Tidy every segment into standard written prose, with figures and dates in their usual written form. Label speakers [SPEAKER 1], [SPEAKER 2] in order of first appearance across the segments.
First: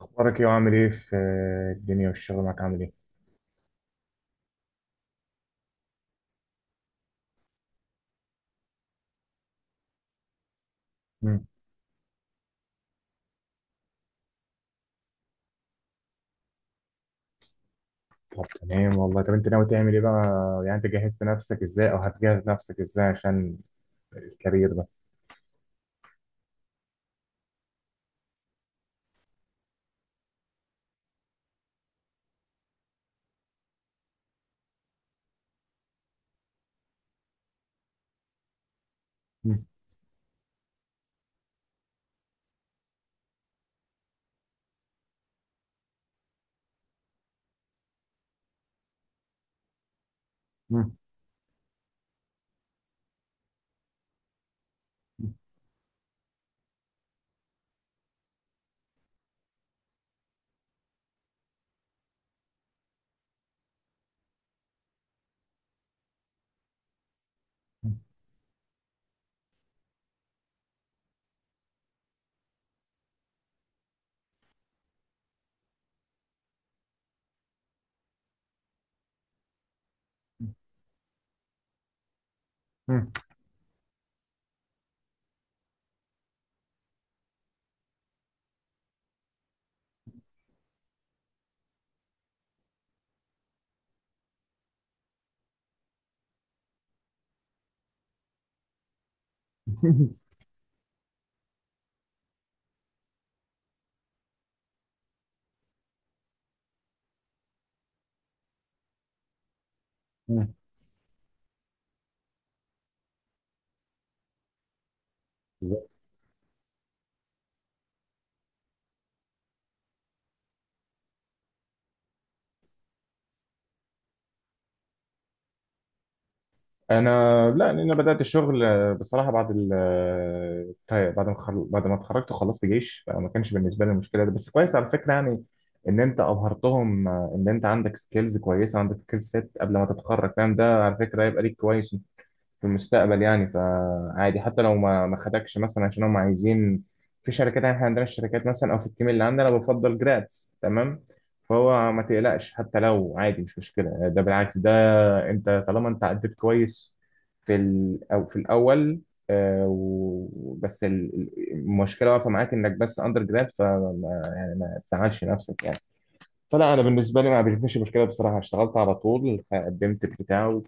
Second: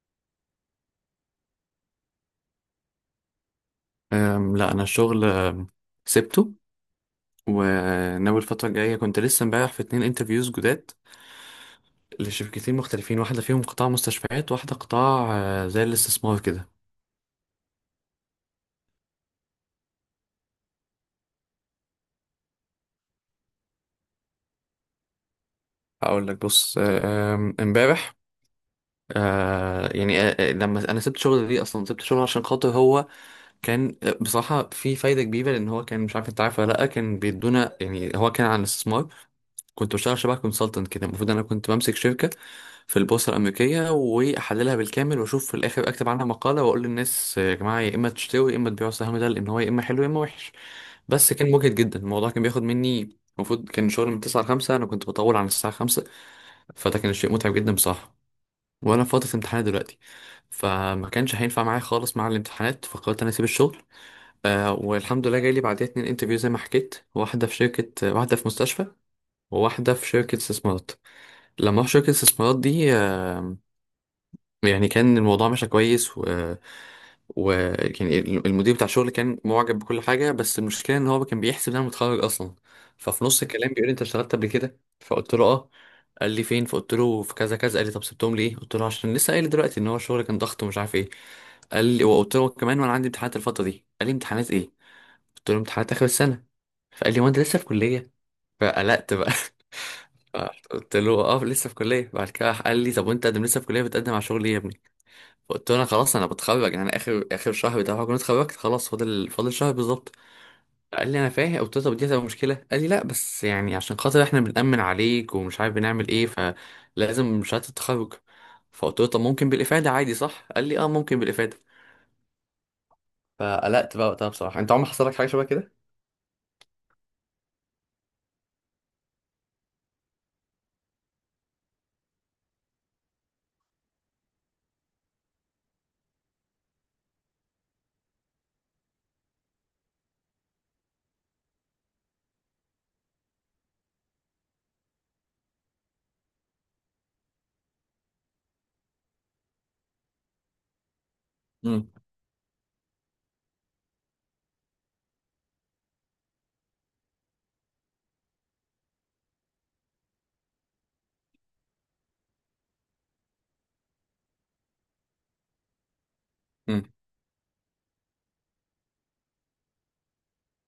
[SPEAKER 1] اخبارك ايه وعامل ايه في الدنيا والشغل معاك عامل ايه؟
[SPEAKER 2] لا انا الشغل سبته وناوي الفتره الجايه كنت لسه امبارح في اتنين انترفيوز جداد
[SPEAKER 1] مم.
[SPEAKER 2] لشركتين مختلفين واحده فيهم قطاع مستشفيات واحده قطاع زي الاستثمار كده.
[SPEAKER 1] طب تمام والله، طب انت ناوي تعمل ايه بقى؟ يعني انت جهزت نفسك ازاي او هتجهز نفسك ازاي عشان الكارير ده؟
[SPEAKER 2] اقول لك بص آه، آم، امبارح يعني لما انا سبت شغل ليه اصلا سبت شغل عشان خاطر هو كان بصراحة في فايدة كبيرة لأن هو كان مش عارف أنت عارف ولا لأ كان بيدونا يعني هو كان عن الاستثمار.
[SPEAKER 1] مم.
[SPEAKER 2] كنت بشتغل شبه كونسلتنت كده المفروض أنا كنت بمسك شركة في البورصة الأمريكية وأحللها بالكامل وأشوف في الآخر أكتب عنها مقالة وأقول للناس يا جماعة يا إما تشتروا يا إما تبيعوا السهم ده لأن هو يا إما حلو يا إما وحش.
[SPEAKER 1] مم.
[SPEAKER 2] بس كان مجهد جدا الموضوع كان بياخد مني المفروض كان شغل من 9 ل 5 أنا كنت بطول عن الساعة 5. فده كان شيء متعب جدا بصراحة وأنا في فترة امتحانات دلوقتي فما كانش هينفع معايا خالص مع الامتحانات فقررت أنا أسيب الشغل. والحمد لله جاي لي بعديها اتنين انترفيو زي ما حكيت واحدة في شركة واحدة في مستشفى وواحدة في شركة استثمارات. لما رحت شركة الاستثمارات دي يعني كان الموضوع ماشي كويس و يعني المدير بتاع الشغل كان معجب بكل حاجة بس المشكلة ان هو كان بيحسب ان انا متخرج اصلا.
[SPEAKER 1] مم.
[SPEAKER 2] ففي نص الكلام بيقول لي انت اشتغلت قبل كده؟ فقلت له اه. قال لي فين، فقلت له في كذا كذا. قال لي طب سبتهم ليه، قلت له عشان لسه قايل دلوقتي ان هو الشغل كان ضغط ومش عارف ايه. قال لي، وقلت له كمان وانا عندي امتحانات الفترة دي. قال لي امتحانات ايه، قلت له امتحانات اخر السنة. فقال لي هو انت لسه في كليه؟ فقلقت بقى. قلت له اه لسه في كليه. بعد كده راح قال لي طب وانت قدم لسه في كليه بتقدم على شغل ايه يا ابني. فقلت له انا خلاص انا بتخرج، يعني انا اخر شهر بتاع كنت اتخرجت خلاص، فاضل شهر بالظبط.
[SPEAKER 1] مم.
[SPEAKER 2] قال لي انا فاهم، قلت له طب دي هتبقى مشكله؟ قال لي لا بس يعني عشان خاطر احنا بنأمن عليك ومش عارف بنعمل ايه فلازم شهاده التخرج. فقلت له طب ممكن بالافاده عادي صح؟ قال لي اه ممكن بالافاده. فقلقت بقى وقتها بصراحه. انت عمرك حصل لك حاجه شبه كده؟
[SPEAKER 1] انا، لا، لأن انا بدات الشغل بصراحه بعد ال آه، طيب، بعد ما خل... بعد ما اتخرجت وخلصت جيش، فما كانش بالنسبه لي المشكله ده، بس كويس على فكره، يعني ان انت ابهرتهم، ان انت عندك سكيلز كويسه، عندك سكيل سيت قبل ما تتخرج، فاهم؟ ده على فكره هيبقى ليك كويس في المستقبل، يعني فعادي حتى لو ما خدكش مثلا، عشان هم عايزين في شركات، يعني احنا عندنا الشركات مثلا او في التيم اللي عندنا أنا بفضل جراتس، تمام؟
[SPEAKER 2] امم.
[SPEAKER 1] فهو ما تقلقش، حتى لو عادي مش مشكله، ده بالعكس ده، انت طالما انت عديت كويس في ال او في الاول، المشكله واقفه معاك انك بس اندر جراد، فما، يعني ما تزعلش نفسك يعني. فلا، انا
[SPEAKER 2] امم.
[SPEAKER 1] بالنسبه لي ما بيشوفش مشكله بصراحه، اشتغلت على طول قدمت البتاع،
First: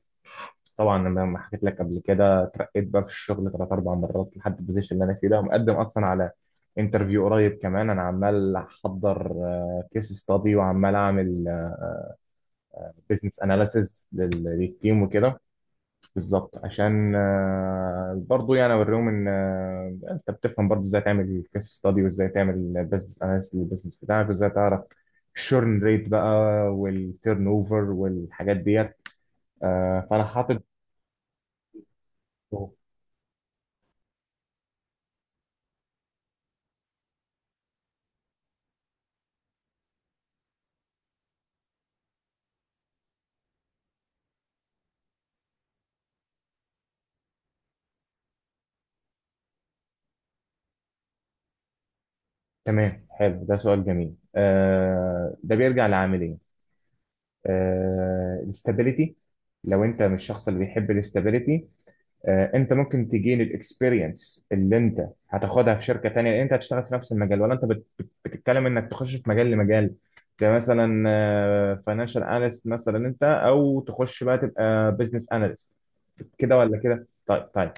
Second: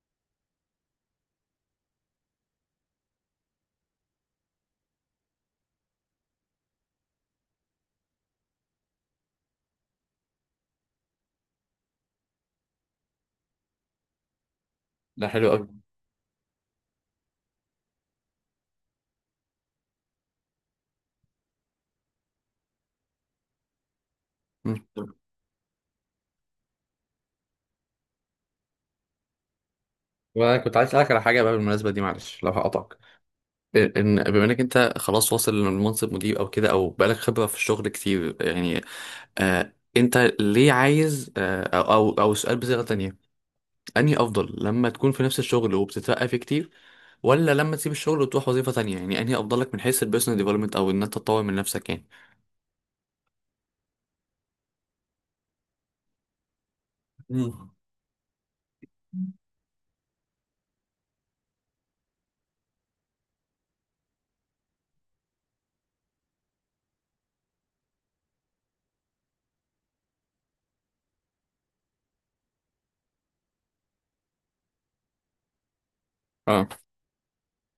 [SPEAKER 1] طبعا انا ما حكيت لك قبل كده، اترقيت بقى في الشغل ثلاث اربع مرات لحد البوزيشن اللي انا فيه ده، ومقدم اصلا على انترفيو قريب كمان، انا عمال احضر كيس ستادي وعمال اعمل بزنس اناليسز للتيم
[SPEAKER 2] ده
[SPEAKER 1] وكده،
[SPEAKER 2] حلو
[SPEAKER 1] بالظبط عشان برضو، يعني اوريهم ان انت بتفهم برضو ازاي تعمل كيس ستادي وازاي تعمل بزنس اناليسز للبزنس بتاعك، وازاي
[SPEAKER 2] قوي.
[SPEAKER 1] تعرف الشورن ريت بقى والتيرن اوفر والحاجات ديت. فانا
[SPEAKER 2] وانا
[SPEAKER 1] حاطط،
[SPEAKER 2] كنت عايز اسالك على حاجه بقى بالمناسبه دي، معلش لو هقطعك. إيه، ان بما انك انت خلاص واصل لمنصب مدير او كده او بقالك خبره في الشغل كتير يعني، انت ليه عايز او او أو سؤال بصيغه تانية، انهي افضل لما تكون في نفس الشغل وبتترقى فيه كتير ولا لما تسيب الشغل وتروح وظيفه تانية؟ يعني انهي افضل لك من حيث البيرسونال ديفلوبمنت او ان انت تطور من نفسك يعني؟
[SPEAKER 1] تمام؟ حلو، ده سؤال جميل. آه، ده بيرجع لعاملين.
[SPEAKER 2] مم.
[SPEAKER 1] الاستابيليتي، لو انت مش الشخص اللي بيحب الاستابيليتي، انت ممكن تجين الاكسبيرينس اللي انت هتاخدها في شركه تانية، لان انت هتشتغل في نفس المجال، ولا انت بت بتتكلم انك تخش في مجال لمجال، كمثلا فاينانشال اناليست مثلا انت، او تخش بقى تبقى بزنس اناليست، كده
[SPEAKER 2] اه.
[SPEAKER 1] ولا كده؟ طيب، طيب،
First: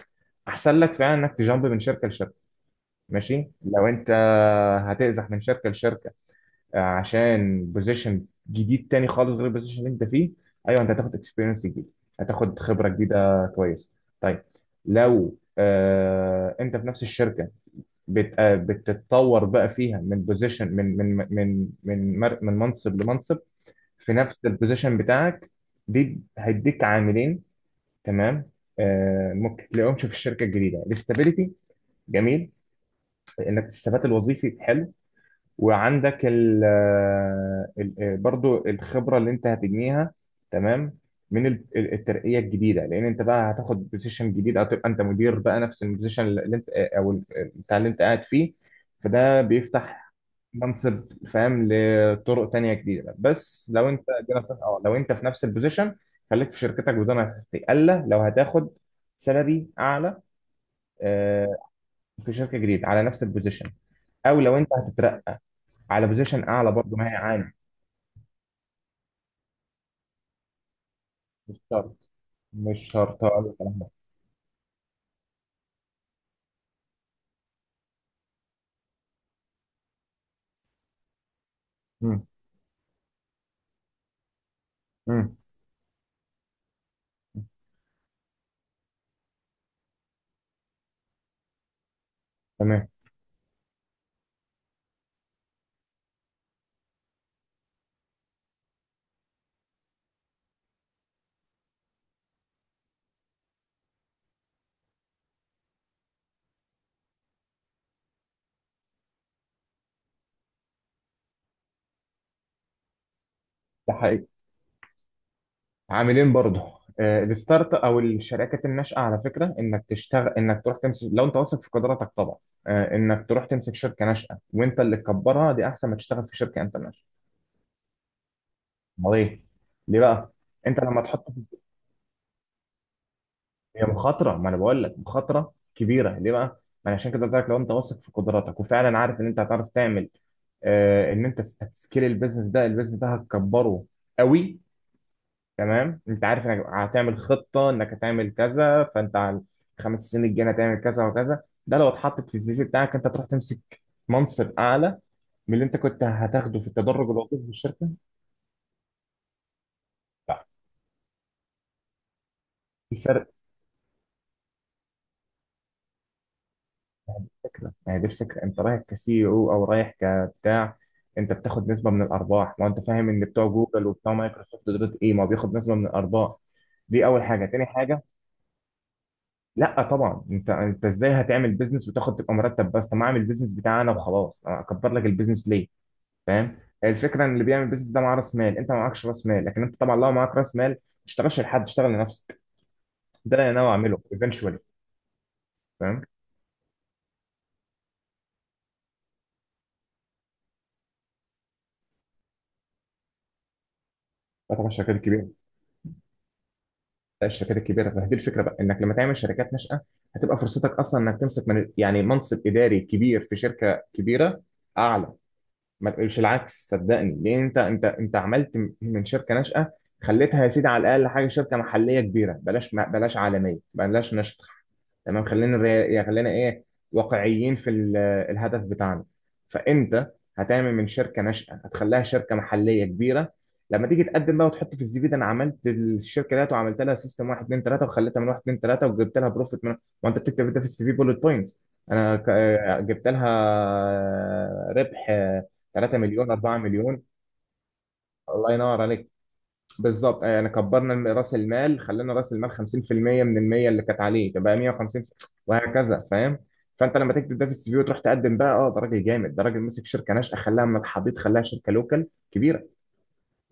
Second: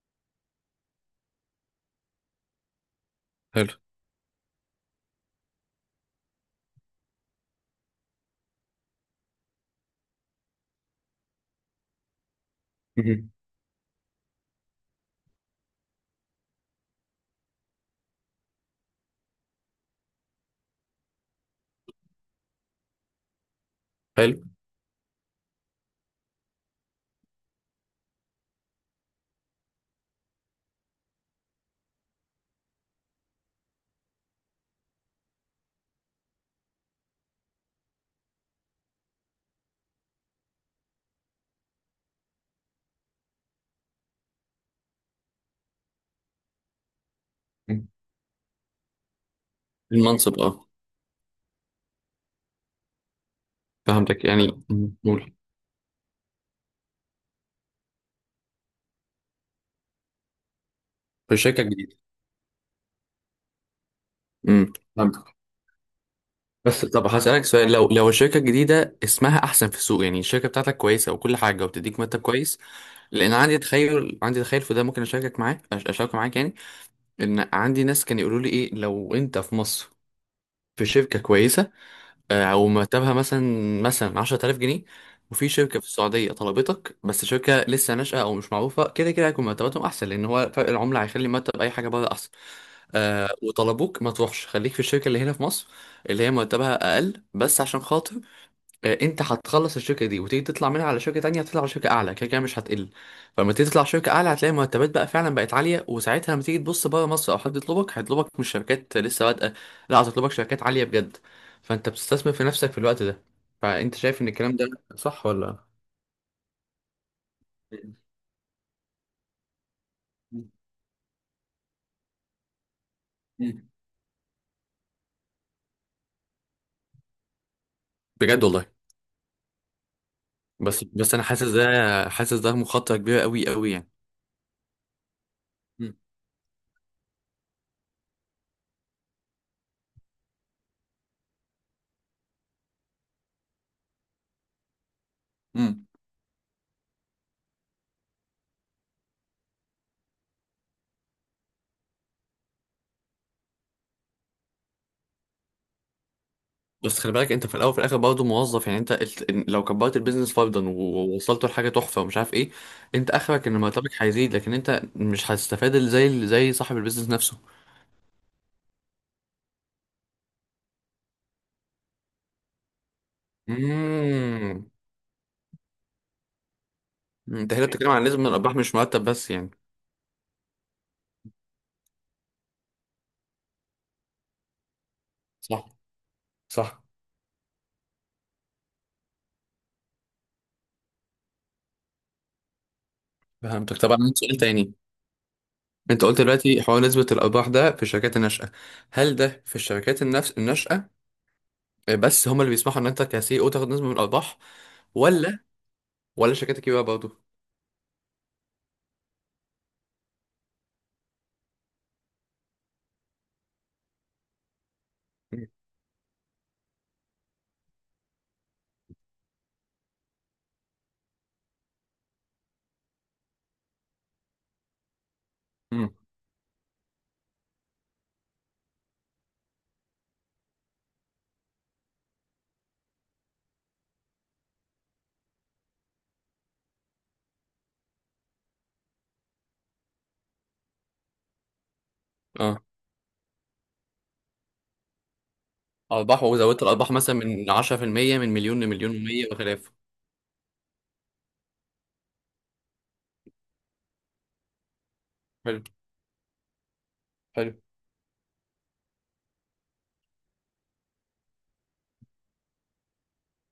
[SPEAKER 1] احسن لك فعلا انك تجامب من شركه لشركه، ماشي؟
[SPEAKER 2] حلو.
[SPEAKER 1] لو انت هتأزح من شركه لشركه عشان بوزيشن جديد تاني خالص غير البوزيشن اللي انت فيه، ايوه، انت هتاخد اكسبيرينس جديد، هتاخد خبره
[SPEAKER 2] مهم.
[SPEAKER 1] جديده كويسه. طيب، لو انت في نفس الشركه، بت آه بتتطور بقى فيها من بوزيشن، من منصب لمنصب في
[SPEAKER 2] حلو.
[SPEAKER 1] نفس البوزيشن بتاعك، دي هيديك عاملين، تمام؟ آه، ممكن تلاقيهمش في الشركه الجديده الاستابيليتي، جميل، انك الثبات الوظيفي حلو، وعندك برضو الخبرة اللي انت هتجنيها، تمام؟ من الترقية الجديدة، لان انت بقى هتاخد بوزيشن جديد، او تبقى انت مدير بقى نفس البوزيشن اللي انت آه، او ال- آه، بتاع
[SPEAKER 2] مم.
[SPEAKER 1] اللي انت قاعد فيه، فده بيفتح
[SPEAKER 2] المنصب اه.
[SPEAKER 1] منصب، فاهم؟ لطرق تانية جديدة. بس لو انت،
[SPEAKER 2] فهمتك
[SPEAKER 1] دي نصيحة،
[SPEAKER 2] يعني.
[SPEAKER 1] اه لو
[SPEAKER 2] مم.
[SPEAKER 1] انت في
[SPEAKER 2] قول.
[SPEAKER 1] نفس البوزيشن خليك في شركتك، وده ما الا لو هتاخد سالري اعلى،
[SPEAKER 2] في
[SPEAKER 1] آه،
[SPEAKER 2] شركه جديده.
[SPEAKER 1] في شركة جديدة على نفس البوزيشن، او لو انت
[SPEAKER 2] امم.
[SPEAKER 1] هتترقى على بوزيشن اعلى
[SPEAKER 2] بس
[SPEAKER 1] برضه ما
[SPEAKER 2] طب
[SPEAKER 1] هي
[SPEAKER 2] هسألك
[SPEAKER 1] عاني.
[SPEAKER 2] سؤال، لو الشركة الجديدة اسمها أحسن في السوق يعني الشركة بتاعتك كويسة وكل
[SPEAKER 1] مش
[SPEAKER 2] حاجة
[SPEAKER 1] شرط،
[SPEAKER 2] وبتديك مرتب كويس.
[SPEAKER 1] مش شرط
[SPEAKER 2] لأن
[SPEAKER 1] اقول
[SPEAKER 2] عندي
[SPEAKER 1] الكلام ده،
[SPEAKER 2] تخيل عندي تخيل في ده ممكن أشارك معاك يعني. إن عندي ناس كانوا يقولوا لي إيه لو أنت في مصر في شركة كويسة
[SPEAKER 1] امم
[SPEAKER 2] أو مرتبها مثلا مثلا 10,000 جنيه،
[SPEAKER 1] امم
[SPEAKER 2] وفي شركة في السعودية طلبتك بس شركة لسه ناشئة أو مش معروفة، كده كده هيكون مرتباتهم أحسن لأن هو فرق العملة هيخلي مرتب أي حاجة بره أحسن.
[SPEAKER 1] تمام.
[SPEAKER 2] وطلبوك، ما تروحش، خليك في الشركة اللي هنا في مصر اللي هي مرتبها اقل بس عشان خاطر انت هتخلص الشركه دي وتيجي تطلع منها على شركه تانية، هتطلع على شركه اعلى كده كده مش هتقل. فلما تيجي تطلع على شركه اعلى هتلاقي مرتبات بقى فعلا بقت عاليه، وساعتها لما تيجي تبص بره مصر او حد يطلبك هيطلبك مش شركات لسه بادئه، لا هتطلبك شركات عاليه بجد. فانت بتستثمر في نفسك في الوقت ده.
[SPEAKER 1] ده
[SPEAKER 2] فانت شايف
[SPEAKER 1] حقيقي،
[SPEAKER 2] ان الكلام ده صح ولا؟
[SPEAKER 1] عاملين برضه، الستارت او الشركات الناشئه، على فكره انك تشتغل، انك تروح تمسك، لو انت واثق في قدراتك طبعا، انك تروح
[SPEAKER 2] مم.
[SPEAKER 1] تمسك شركه ناشئه وانت اللي تكبرها، دي احسن ما تشتغل في شركه انت ناشئه،
[SPEAKER 2] بجد والله.
[SPEAKER 1] امال ايه؟ ليه بقى؟ انت
[SPEAKER 2] بس
[SPEAKER 1] لما
[SPEAKER 2] بس انا
[SPEAKER 1] تحط،
[SPEAKER 2] حاسس ده مخاطره كبيره قوي قوي
[SPEAKER 1] هي
[SPEAKER 2] يعني.
[SPEAKER 1] مخاطرة، ما انا بقول لك مخاطرة كبيرة ليه بقى؟ ما انا عشان كده قلت لك، لو انت واثق في قدراتك، وفعلا عارف ان انت هتعرف تعمل، آه، ان انت هتسكيل البيزنس ده، البيزنس ده هتكبره قوي،
[SPEAKER 2] مم.
[SPEAKER 1] تمام؟ انت عارف انك هتعمل خطة، انك هتعمل كذا، فانت على الخمس سنين الجاية هتعمل كذا وكذا، ده لو اتحطت في السي في بتاعك، انت تروح تمسك منصب اعلى من اللي انت كنت هتاخده في
[SPEAKER 2] بس
[SPEAKER 1] التدرج
[SPEAKER 2] خلي بالك
[SPEAKER 1] الوظيفي
[SPEAKER 2] انت
[SPEAKER 1] في
[SPEAKER 2] في الاول وفي
[SPEAKER 1] الشركة.
[SPEAKER 2] الاخر برضه موظف، يعني انت لو كبرت البيزنس
[SPEAKER 1] لا،
[SPEAKER 2] فرضا ووصلته لحاجه تحفه ومش عارف ايه، انت
[SPEAKER 1] الفرق،
[SPEAKER 2] اخرك ان مرتبك هيزيد لكن انت مش هتستفاد زي زي صاحب البيزنس نفسه.
[SPEAKER 1] الفكرة يعني، دي الفكرة، انت رايح كسي، او رايح كبتاع، انت بتاخد نسبة من الارباح، ما انت فاهم ان بتوع جوجل وبتوع مايكروسوفت
[SPEAKER 2] امم.
[SPEAKER 1] دول، ايه ما بياخد نسبة من الارباح، دي اول حاجة.
[SPEAKER 2] انت
[SPEAKER 1] تاني
[SPEAKER 2] هنا بتتكلم
[SPEAKER 1] حاجة،
[SPEAKER 2] عن نسبه من الارباح مش مرتب بس يعني؟
[SPEAKER 1] لا طبعا، انت ازاي هتعمل بيزنس وتاخد، تبقى مرتب بس؟ طب ما اعمل بيزنس بتاعي انا وخلاص، انا اكبر لك البيزنس ليه؟
[SPEAKER 2] صح.
[SPEAKER 1] فاهم؟
[SPEAKER 2] صح.
[SPEAKER 1] الفكرة ان اللي بيعمل بيزنس ده معاه راس مال، انت ما معكش راس مال، لكن انت طبعا لو معاك راس مال ما تشتغلش لحد، اشتغل لنفسك، ده اللي انا ناوي
[SPEAKER 2] فهمتك. طبعا
[SPEAKER 1] اعمله
[SPEAKER 2] عندي سؤال
[SPEAKER 1] ايفينشولي.
[SPEAKER 2] تاني.
[SPEAKER 1] فاهم؟
[SPEAKER 2] انت قلت دلوقتي حوار نسبه الارباح ده في الشركات الناشئه، هل ده في الشركات النفس الناشئه بس هم اللي بيسمحوا ان انت كسي او تاخد نسبه من الارباح،
[SPEAKER 1] ده طبعا شركات كبيرة،
[SPEAKER 2] ولا؟ ولا الشركات الكبيره برضه؟
[SPEAKER 1] لا الشركات الكبيره، فدي الفكره بقى، انك لما تعمل شركات ناشئه هتبقى فرصتك اصلا انك تمسك من، يعني منصب اداري كبير في شركه كبيره اعلى، ما تقولش العكس صدقني، لان انت عملت من شركه ناشئه، خليتها يا سيدي على الاقل حاجه شركه محليه كبيره، بلاش، بلاش عالميه، بلاش ناشئه، تمام؟
[SPEAKER 2] امم.
[SPEAKER 1] يعني خلينا ايه، واقعيين في الهدف بتاعنا، فانت هتعمل من شركه ناشئه هتخليها شركه محليه كبيره، لما تيجي تقدم بقى وتحط في السي في، ده انا عملت الشركه ديت وعملت لها سيستم 1 2 3 وخليتها من 1 2 3 وجبت لها بروفيت من، وانت بتكتب ده في السي في بولت بوينتس، انا جبت لها ربح 3
[SPEAKER 2] أرباح
[SPEAKER 1] مليون 4
[SPEAKER 2] وزودت الأرباح
[SPEAKER 1] مليون،
[SPEAKER 2] مثلا من 10%، من
[SPEAKER 1] الله
[SPEAKER 2] مليون
[SPEAKER 1] ينور
[SPEAKER 2] لمليون
[SPEAKER 1] عليك،
[SPEAKER 2] ومية وخلافه.
[SPEAKER 1] بالظبط. يعني كبرنا راس المال، خلينا راس المال 50% من ال 100 اللي كانت عليه تبقى 150،
[SPEAKER 2] حلو.
[SPEAKER 1] وهكذا، فاهم؟ فانت لما تكتب ده في
[SPEAKER 2] حلو.
[SPEAKER 1] السي في وتروح تقدم بقى، اه ده راجل جامد، ده راجل مسك شركه ناشئه خلاها من الحضيض، خلاها شركه لوكال كبيره،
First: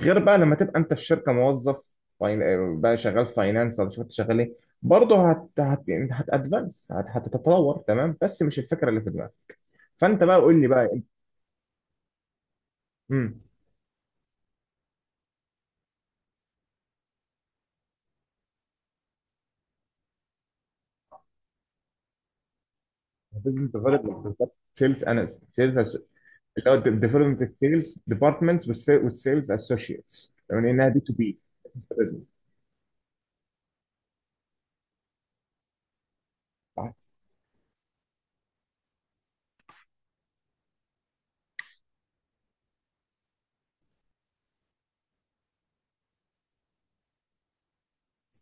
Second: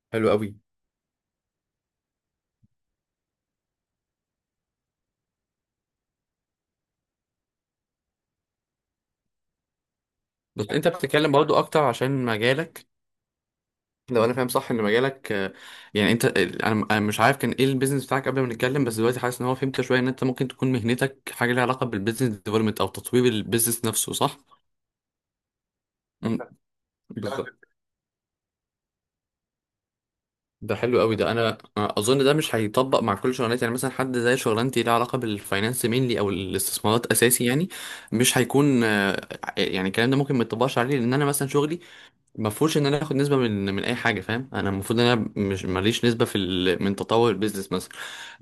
[SPEAKER 1] غير
[SPEAKER 2] حلو
[SPEAKER 1] بقى
[SPEAKER 2] قوي.
[SPEAKER 1] لما تبقى انت في شركه موظف، بقى شغال فاينانس ولا شوف انت شغال ايه، برضه هتتطور، تمام؟ بس مش الفكره اللي في دماغك، فانت بقى قول لي
[SPEAKER 2] بس أنت
[SPEAKER 1] بقى.
[SPEAKER 2] بتتكلم برضو أكتر عشان مجالك.
[SPEAKER 1] امم
[SPEAKER 2] لو أنا فاهم صح إن مجالك يعني أنت، أنا مش عارف كان إيه البيزنس بتاعك قبل ما نتكلم بس دلوقتي حاسس إن هو، فهمت شوية، إن أنت ممكن تكون مهنتك حاجة ليها علاقة بالبيزنس ديفلوبمنت أو تطوير
[SPEAKER 1] بزنس
[SPEAKER 2] البيزنس نفسه
[SPEAKER 1] ديفلوبمنت
[SPEAKER 2] صح؟
[SPEAKER 1] بالظبط، سيلز اناليست، سيلز،
[SPEAKER 2] أمم،
[SPEAKER 1] اللي هو ديفلوبمنت
[SPEAKER 2] بالظبط.
[SPEAKER 1] السيلز ديبارتمنتس والسيلز اسوشيتس، يعني
[SPEAKER 2] ده
[SPEAKER 1] انها بي
[SPEAKER 2] حلو
[SPEAKER 1] تو
[SPEAKER 2] قوي. ده
[SPEAKER 1] بي،
[SPEAKER 2] انا اظن ده مش هيطبق مع كل شغلانات، يعني مثلا حد زي شغلانتي ليها علاقه بالفاينانس مينلي او
[SPEAKER 1] بتاعت.
[SPEAKER 2] الاستثمارات اساسي يعني مش هيكون يعني الكلام ده ممكن ما يطبقش عليه لان انا مثلا شغلي ما فيهوش ان انا اخد نسبه من اي حاجه، فاهم، انا المفروض ان انا مش ماليش نسبه في من تطور البيزنس مثلا.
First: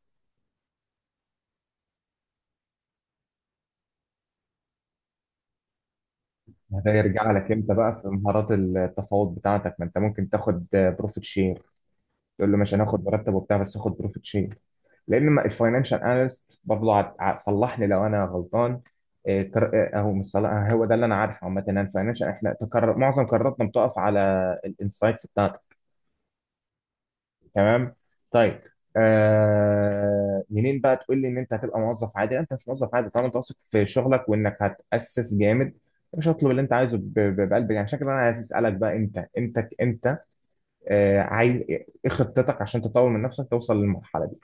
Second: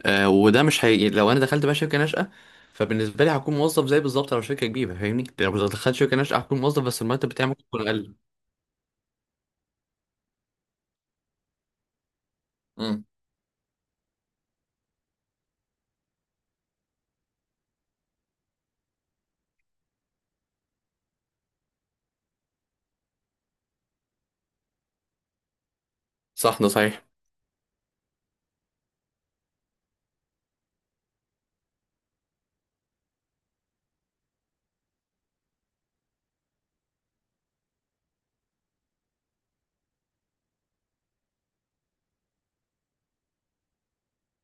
[SPEAKER 2] وده مش هي، لو انا دخلت بقى شركه ناشئه فبالنسبه لي هكون موظف زي بالظبط لو شركه كبيره، فاهمني، لو دخلت شركه ناشئه هكون موظف
[SPEAKER 1] ده
[SPEAKER 2] بس المرتب
[SPEAKER 1] يرجع
[SPEAKER 2] بتاعي
[SPEAKER 1] لك
[SPEAKER 2] ممكن
[SPEAKER 1] انت
[SPEAKER 2] يكون
[SPEAKER 1] بقى في
[SPEAKER 2] اقل.
[SPEAKER 1] مهارات التفاوض بتاعتك، ما انت ممكن تاخد بروفيت شير، تقول له مش هناخد
[SPEAKER 2] مم.
[SPEAKER 1] مرتب وبتاع، بس خد بروفيت شير، لان ما الفاينانشال اناليست برضه، صلحني لو انا غلطان، اهو مش صلاح، هو ده اللي انا عارفه عامه، ان الفاينانشال احنا تكرر معظم قراراتنا بتقف على الانسايتس،
[SPEAKER 2] صح ده صحيح.
[SPEAKER 1] تمام؟ طيب، آه منين بقى تقول لي ان انت هتبقى موظف عادي؟ لا، انت مش موظف عادي طالما انت واثق في شغلك، وانك هتاسس جامد، مش هطلب اللي انت عايزه بقلب، يعني عشان كده انا عايز اسالك بقى، انت انت انت آه عايز ايه؟ إيه خطتك عشان تطور من نفسك توصل للمرحله دي؟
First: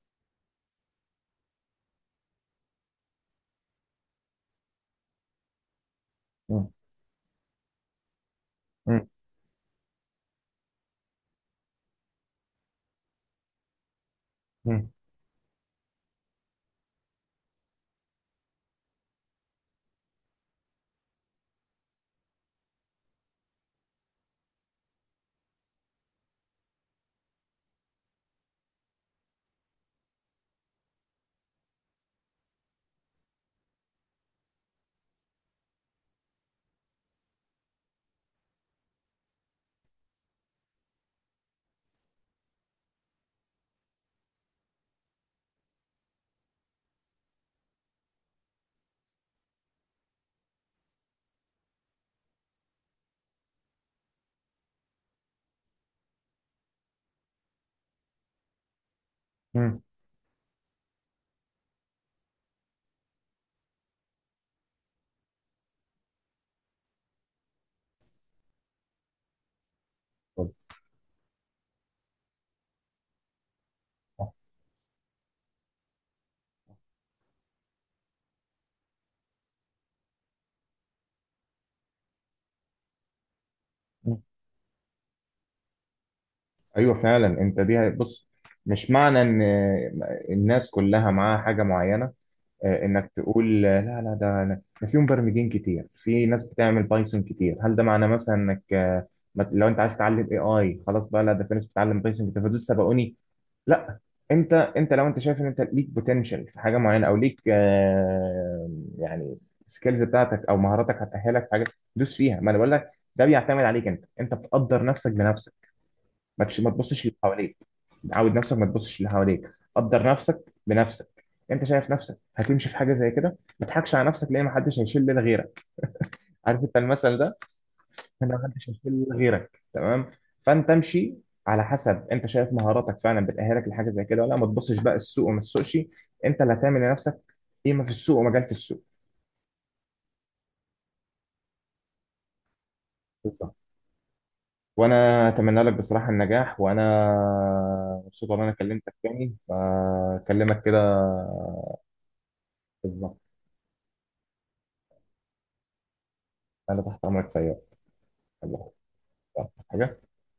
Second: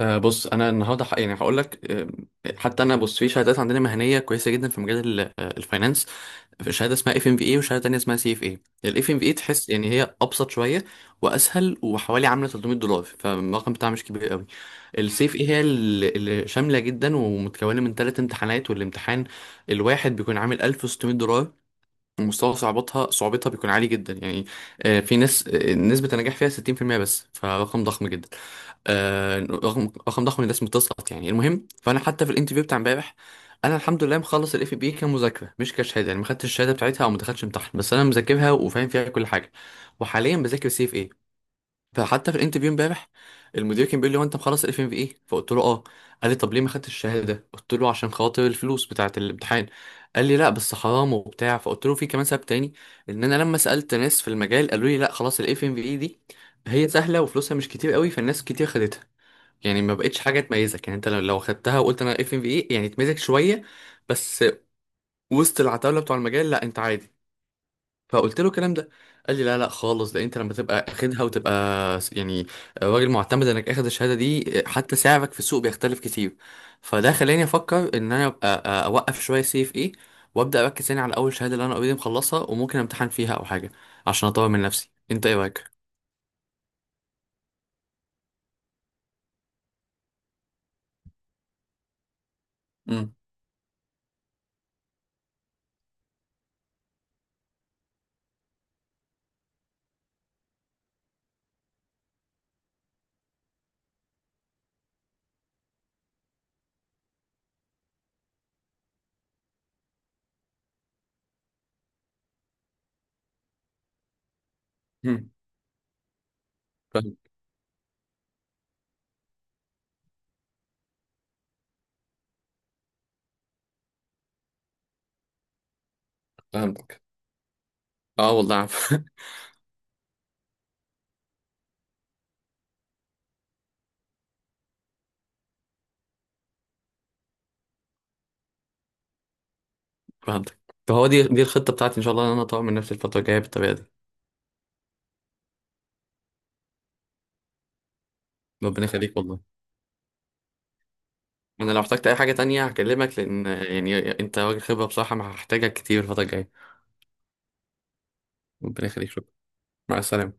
[SPEAKER 2] أه بص انا النهارده يعني هقول لك، حتى انا بص في شهادات عندنا مهنيه كويسه جدا في مجال ال- أه، الفاينانس.
[SPEAKER 1] مم.
[SPEAKER 2] في شهاده اسمها اف ام في اي وشهاده تانيه اسمها سي اف اي.
[SPEAKER 1] مم.
[SPEAKER 2] الاف ام في اي تحس يعني هي ابسط شويه واسهل وحوالي عامله 300 دولار، فالرقم بتاعها مش كبير قوي.
[SPEAKER 1] مم.
[SPEAKER 2] السي اف اي هي اللي شامله جدا ومتكونه من ثلاث امتحانات، والامتحان الواحد بيكون عامل 1600 دولار ومستوى صعوبتها بيكون عالي جدا يعني. في ناس نسبة النجاح فيها 60% بس، فرقم ضخم جدا. رقم ضخم، الناس بتسقط يعني، المهم فانا حتى في الانترفيو بتاع امبارح، انا الحمد لله مخلص الاف بي كمذاكره مش كشهاده، يعني ما خدتش الشهاده بتاعتها او ما دخلتش امتحان بس انا مذاكرها وفاهم فيها كل حاجه، وحاليا بذاكر سي اف اي. فحتى في الانترفيو امبارح المدير كان بيقول لي هو انت مخلص الاف ام في ايه؟ فقلت له اه. قال لي طب ليه ما خدتش الشهاده؟ قلت له عشان خاطر الفلوس بتاعه الامتحان. قال لي لا بس حرام وبتاع، فقلت له في كمان سبب تاني، ان انا لما سالت ناس في المجال قالوا لي لا خلاص الاف ام في ايه دي هي سهله وفلوسها مش كتير قوي فالناس كتير خدتها،
[SPEAKER 1] مم.
[SPEAKER 2] يعني ما بقتش حاجه تميزك، يعني انت لو خدتها وقلت انا اف ام في ايه يعني تميزك شويه بس، وسط العتاوله بتوع المجال لا انت عادي. فقلت له الكلام ده، قال لي لا لا خالص، ده انت
[SPEAKER 1] طب.
[SPEAKER 2] لما تبقى اخدها وتبقى يعني راجل معتمد انك اخد الشهاده دي حتى سعرك في السوق بيختلف كتير. فده خلاني افكر ان انا ابقى اوقف شويه سي اف ايه وابدا اركز تاني على اول شهاده اللي انا اوريدي مخلصها وممكن امتحن فيها او حاجه
[SPEAKER 1] مم.
[SPEAKER 2] عشان اطور من نفسي. انت ايه رايك؟
[SPEAKER 1] ايوه فعلا، انت، دي بص، مش معنى ان الناس كلها معاها حاجه معينه، انك
[SPEAKER 2] امم.
[SPEAKER 1] تقول، لا لا، ده في مبرمجين كتير، في ناس بتعمل بايثون كتير، هل ده معناه مثلا انك، لو انت عايز تتعلم اي اي، خلاص بقى، لا ده في ناس بتتعلم بايثون كتير فدول سبقوني، لا، انت لو انت شايف ان انت ليك بوتنشال في حاجه معينه، او ليك يعني سكيلز بتاعتك او مهاراتك هتاهلك في حاجه، دوس فيها، ما انا بقول لك ده بيعتمد عليك انت، انت بتقدر نفسك
[SPEAKER 2] أمم.
[SPEAKER 1] بنفسك، ما تبصش اللي
[SPEAKER 2] فاهم-.
[SPEAKER 1] حواليك، عود نفسك ما تبصش اللي حواليك، قدر نفسك بنفسك، انت شايف نفسك هتمشي في حاجه زي كده ما تضحكش على نفسك، لان ما حدش هيشيل ليلة غيرك، عارف انت
[SPEAKER 2] فهمتك.
[SPEAKER 1] المثل ده؟
[SPEAKER 2] اه
[SPEAKER 1] انا، ما
[SPEAKER 2] والله
[SPEAKER 1] حدش هيشيل
[SPEAKER 2] عارف.
[SPEAKER 1] ليلة غيرك، تمام؟ فانت امشي على حسب انت شايف مهاراتك فعلا بتأهلك لحاجه زي كده ولا لا. ما تبصش بقى السوق، وما تسوقش، انت اللي هتعمل لنفسك قيمه في السوق ومجال في السوق،
[SPEAKER 2] فهمتك. فهو دي الخطه بتاعتي ان شاء الله، ان انا اطور من نفسي الفتره الجايه
[SPEAKER 1] بالظبط.
[SPEAKER 2] بالطريقه دي.
[SPEAKER 1] وانا اتمنى لك بصراحه النجاح، وانا مبسوط ان انا
[SPEAKER 2] ربنا
[SPEAKER 1] كلمتك
[SPEAKER 2] يخليك
[SPEAKER 1] تاني
[SPEAKER 2] والله.
[SPEAKER 1] فاكلمك كده،
[SPEAKER 2] انا لو احتجت اي حاجه تانية
[SPEAKER 1] بالظبط.
[SPEAKER 2] هكلمك، لان يعني انت راجل خبره بصراحه، ما هحتاجك كتير الفتره الجايه.
[SPEAKER 1] انا تحت امرك في اي وقت. الله،
[SPEAKER 2] ربنا يخليك. شكرا. مع
[SPEAKER 1] حاجه.
[SPEAKER 2] السلامه.